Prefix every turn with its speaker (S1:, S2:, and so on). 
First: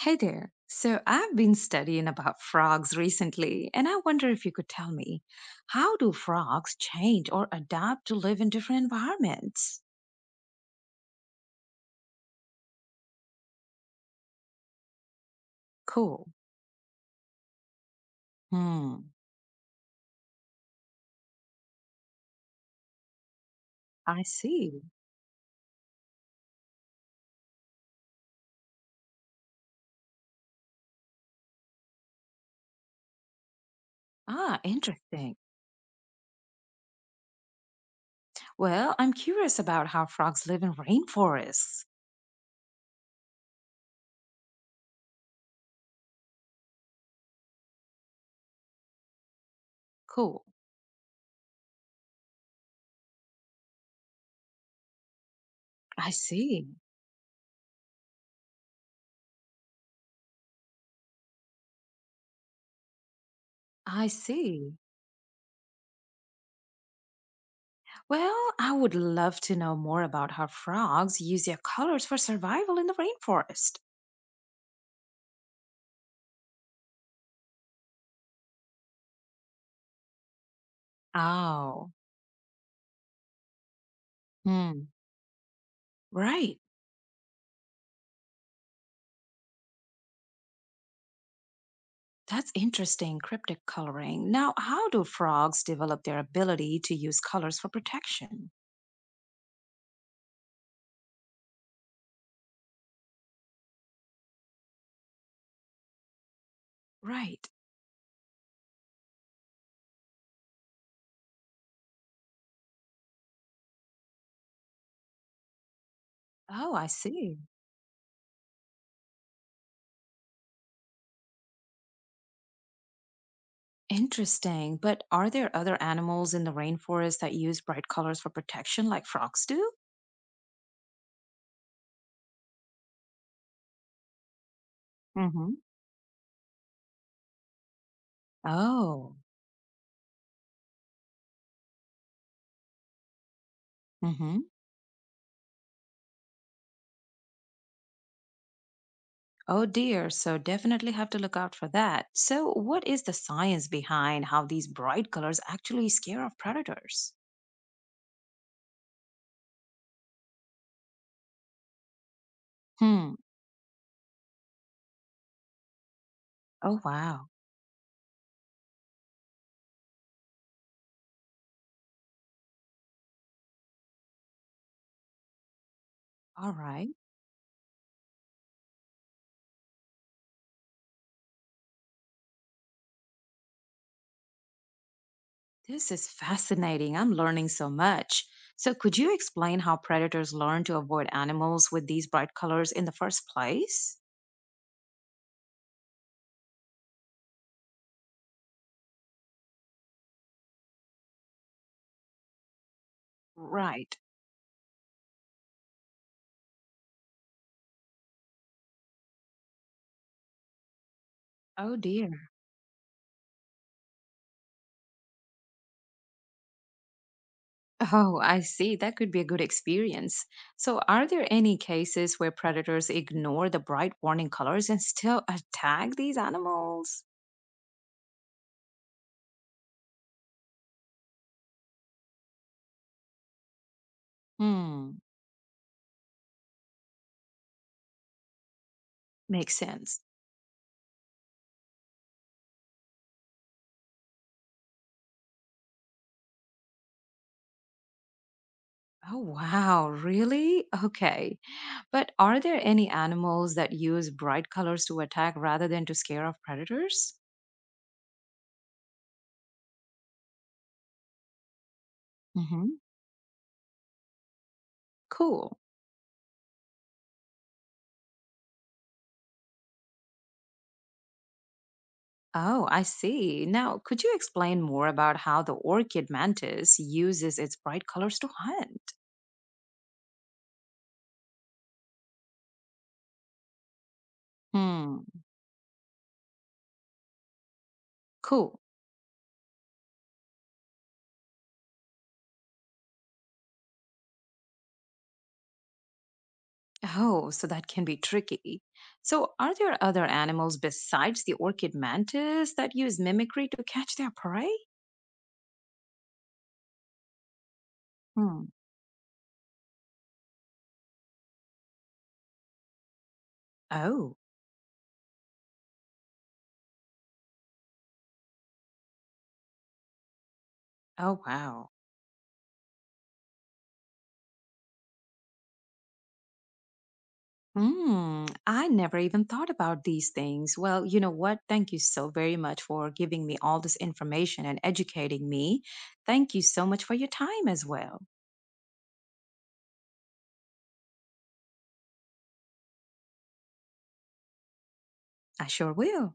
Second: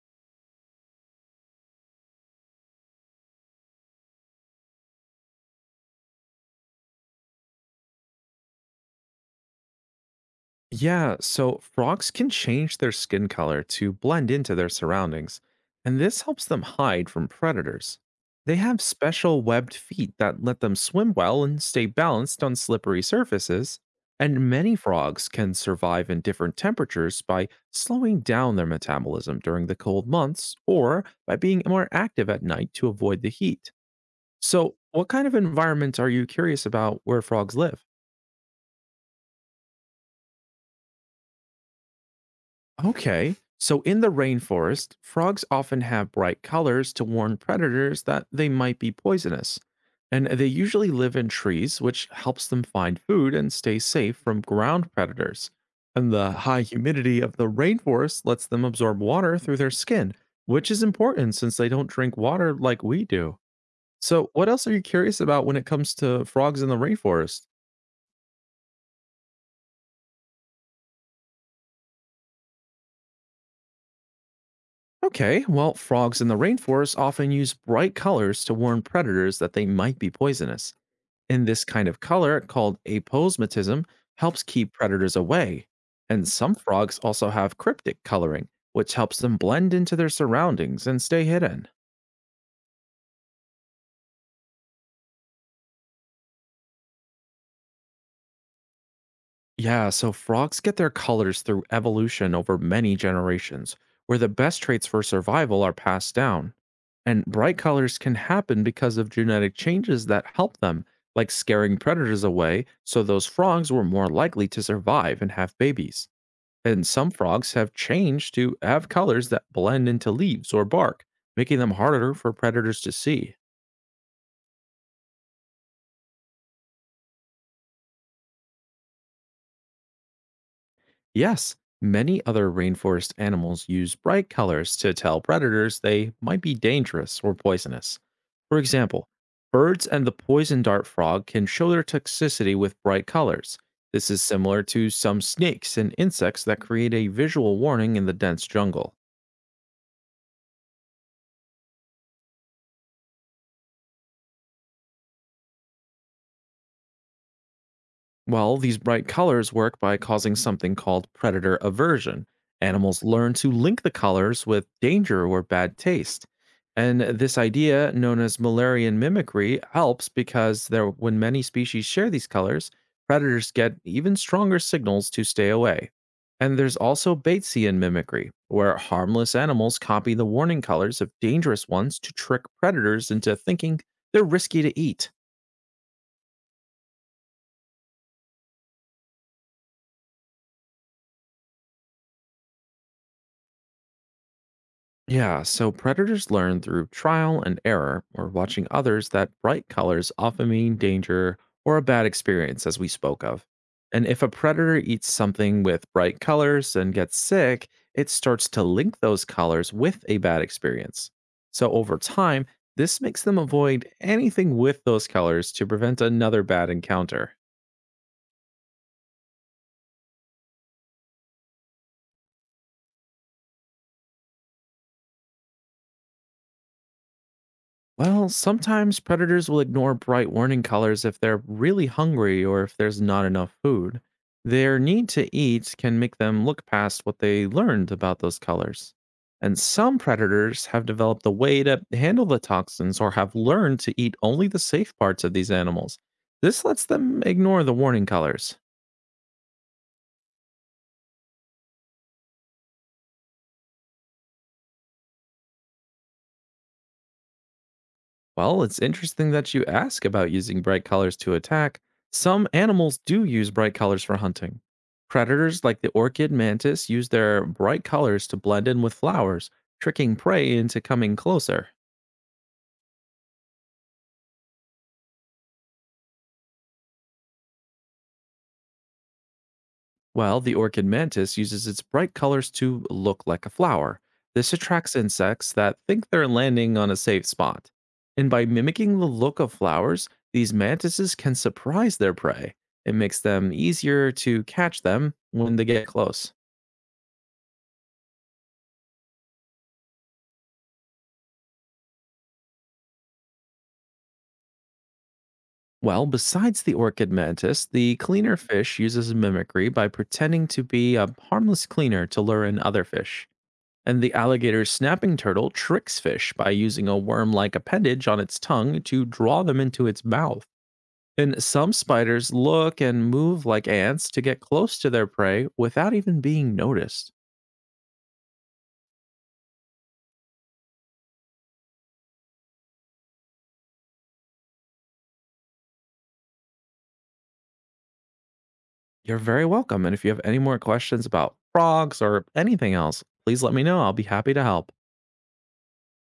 S1: Hey there. So I've been studying about frogs recently, and I wonder if you could tell me, how do frogs change or adapt to live in different environments?
S2: Yeah, so frogs can change their skin color to blend into their surroundings, and this
S1: Cool.
S2: helps them hide from predators. They have
S1: Hmm.
S2: special webbed feet that let them swim well and stay balanced on slippery surfaces,
S1: I
S2: and many
S1: see.
S2: frogs can survive in different temperatures by slowing down their metabolism during the cold months or by being more active at night to avoid the heat.
S1: Ah,
S2: So, what kind of
S1: interesting.
S2: environment are you curious about where frogs live?
S1: Well, I'm curious about how frogs live in rainforests.
S2: Okay. So, in the rainforest, frogs often have bright colors to warn predators that they might be poisonous. And
S1: Cool.
S2: they usually live in trees, which helps them find food and stay safe from ground predators.
S1: I
S2: And the high
S1: see.
S2: humidity of the rainforest lets them absorb water through their skin, which is important since they don't drink water like we do.
S1: I
S2: So, what else are
S1: see.
S2: you curious about when it comes to frogs in the rainforest?
S1: Well, I would love to know more about how frogs use their colors for survival in the rainforest.
S2: Okay, well, frogs in the rainforest often use bright colors to warn predators that they might be poisonous. And this kind
S1: Oh.
S2: of color, called aposematism, helps keep
S1: Hmm.
S2: predators away. And some
S1: Right.
S2: frogs also have cryptic coloring, which helps them blend into their surroundings and stay hidden.
S1: That's interesting, cryptic coloring. Now, how do frogs develop their ability to use colors for protection?
S2: Yeah, so frogs get their colors through evolution over many generations, where the best traits for survival are passed down. And
S1: Right.
S2: bright colors can happen because of genetic changes that help them, like scaring predators away, so those frogs were more likely to survive and have babies.
S1: Oh,
S2: And
S1: I
S2: some
S1: see.
S2: frogs have changed to have colors that blend into leaves or bark, making them harder for predators to see.
S1: Interesting. But are there other animals in the rainforest that use bright colors for protection like frogs do?
S2: Yes, many other rainforest animals use bright colors to tell
S1: Hmm.
S2: predators they might be dangerous or poisonous. For example,
S1: Oh.
S2: birds and the poison dart frog can show their toxicity with bright colors. This is
S1: Hmm.
S2: similar to some snakes and insects that create a visual warning in the dense jungle.
S1: Oh dear. So definitely have to look out for that. So what is the science behind how these bright colors actually scare off predators?
S2: Well, these bright colors work by causing something called predator aversion. Animals
S1: Hmm.
S2: learn to link the colors with danger or bad taste.
S1: Oh
S2: And
S1: wow.
S2: this idea, known as Mullerian mimicry, helps because there, when many species share these colors, predators get even stronger signals to stay away.
S1: All
S2: And there's
S1: right.
S2: also Batesian mimicry, where harmless animals copy the warning colors of dangerous ones to trick predators into thinking they're risky to eat.
S1: This is fascinating. I'm learning so much. So, could you explain how predators learn to avoid animals with these bright colors in the first place?
S2: Yeah, so predators learn through trial and error or watching others that bright colors often mean danger or a bad experience, as we spoke of.
S1: Right.
S2: And if a predator eats something with bright colors and gets sick, it starts to link those colors with a bad experience. So
S1: Oh,
S2: over
S1: dear.
S2: time, this makes them avoid anything with those colors to prevent another bad encounter.
S1: Oh, I see. That could be a good experience. So, are there any cases where predators ignore the bright warning colors and still attack these animals?
S2: Well, sometimes predators will ignore bright warning colors if they're really hungry or if there's not enough food. Their
S1: Hmm,
S2: need to eat can make them look past what they learned about those colors.
S1: makes
S2: And some
S1: sense.
S2: predators have developed a way to handle the toxins or have learned to eat only the safe parts of these animals. This lets them ignore the warning colors.
S1: Oh, wow. Really? Okay. But are there any animals that use bright colors to attack rather than to scare off predators?
S2: Well, it's interesting that you ask about using bright colors to attack. Some
S1: Hmm.
S2: animals do use bright colors for hunting.
S1: Cool.
S2: Predators like the orchid mantis use their bright colors to blend in with flowers, tricking prey into coming closer.
S1: Oh, I see. Now, could you explain more about how the orchid mantis uses its bright colors to hunt?
S2: Well, the orchid mantis uses its bright colors to look like a flower. This attracts
S1: Hmm.
S2: insects that think they're landing on a safe spot. And by
S1: Cool.
S2: mimicking the look of flowers, these mantises can surprise their prey. It makes them easier to catch them when they get close.
S1: Oh, so that can be tricky. So, are there other animals besides the orchid mantis that use mimicry to catch their prey?
S2: Well, besides the orchid mantis, the cleaner
S1: Hmm.
S2: fish uses mimicry by pretending to be a harmless cleaner to lure in other fish. And the
S1: Oh,
S2: alligator snapping turtle tricks fish by using a worm like appendage on its tongue to draw them into its mouth.
S1: oh,
S2: And
S1: wow.
S2: some spiders look and move like ants to get close to their prey without even being noticed.
S1: Mm, I never even thought about these things. Well, you know what? Thank you so very much for giving me all this information and educating me. Thank you so much for your time as well.
S2: You're very welcome. And if you have any more questions about frogs or anything else, please let me know. I'll be happy to help.
S1: I sure will.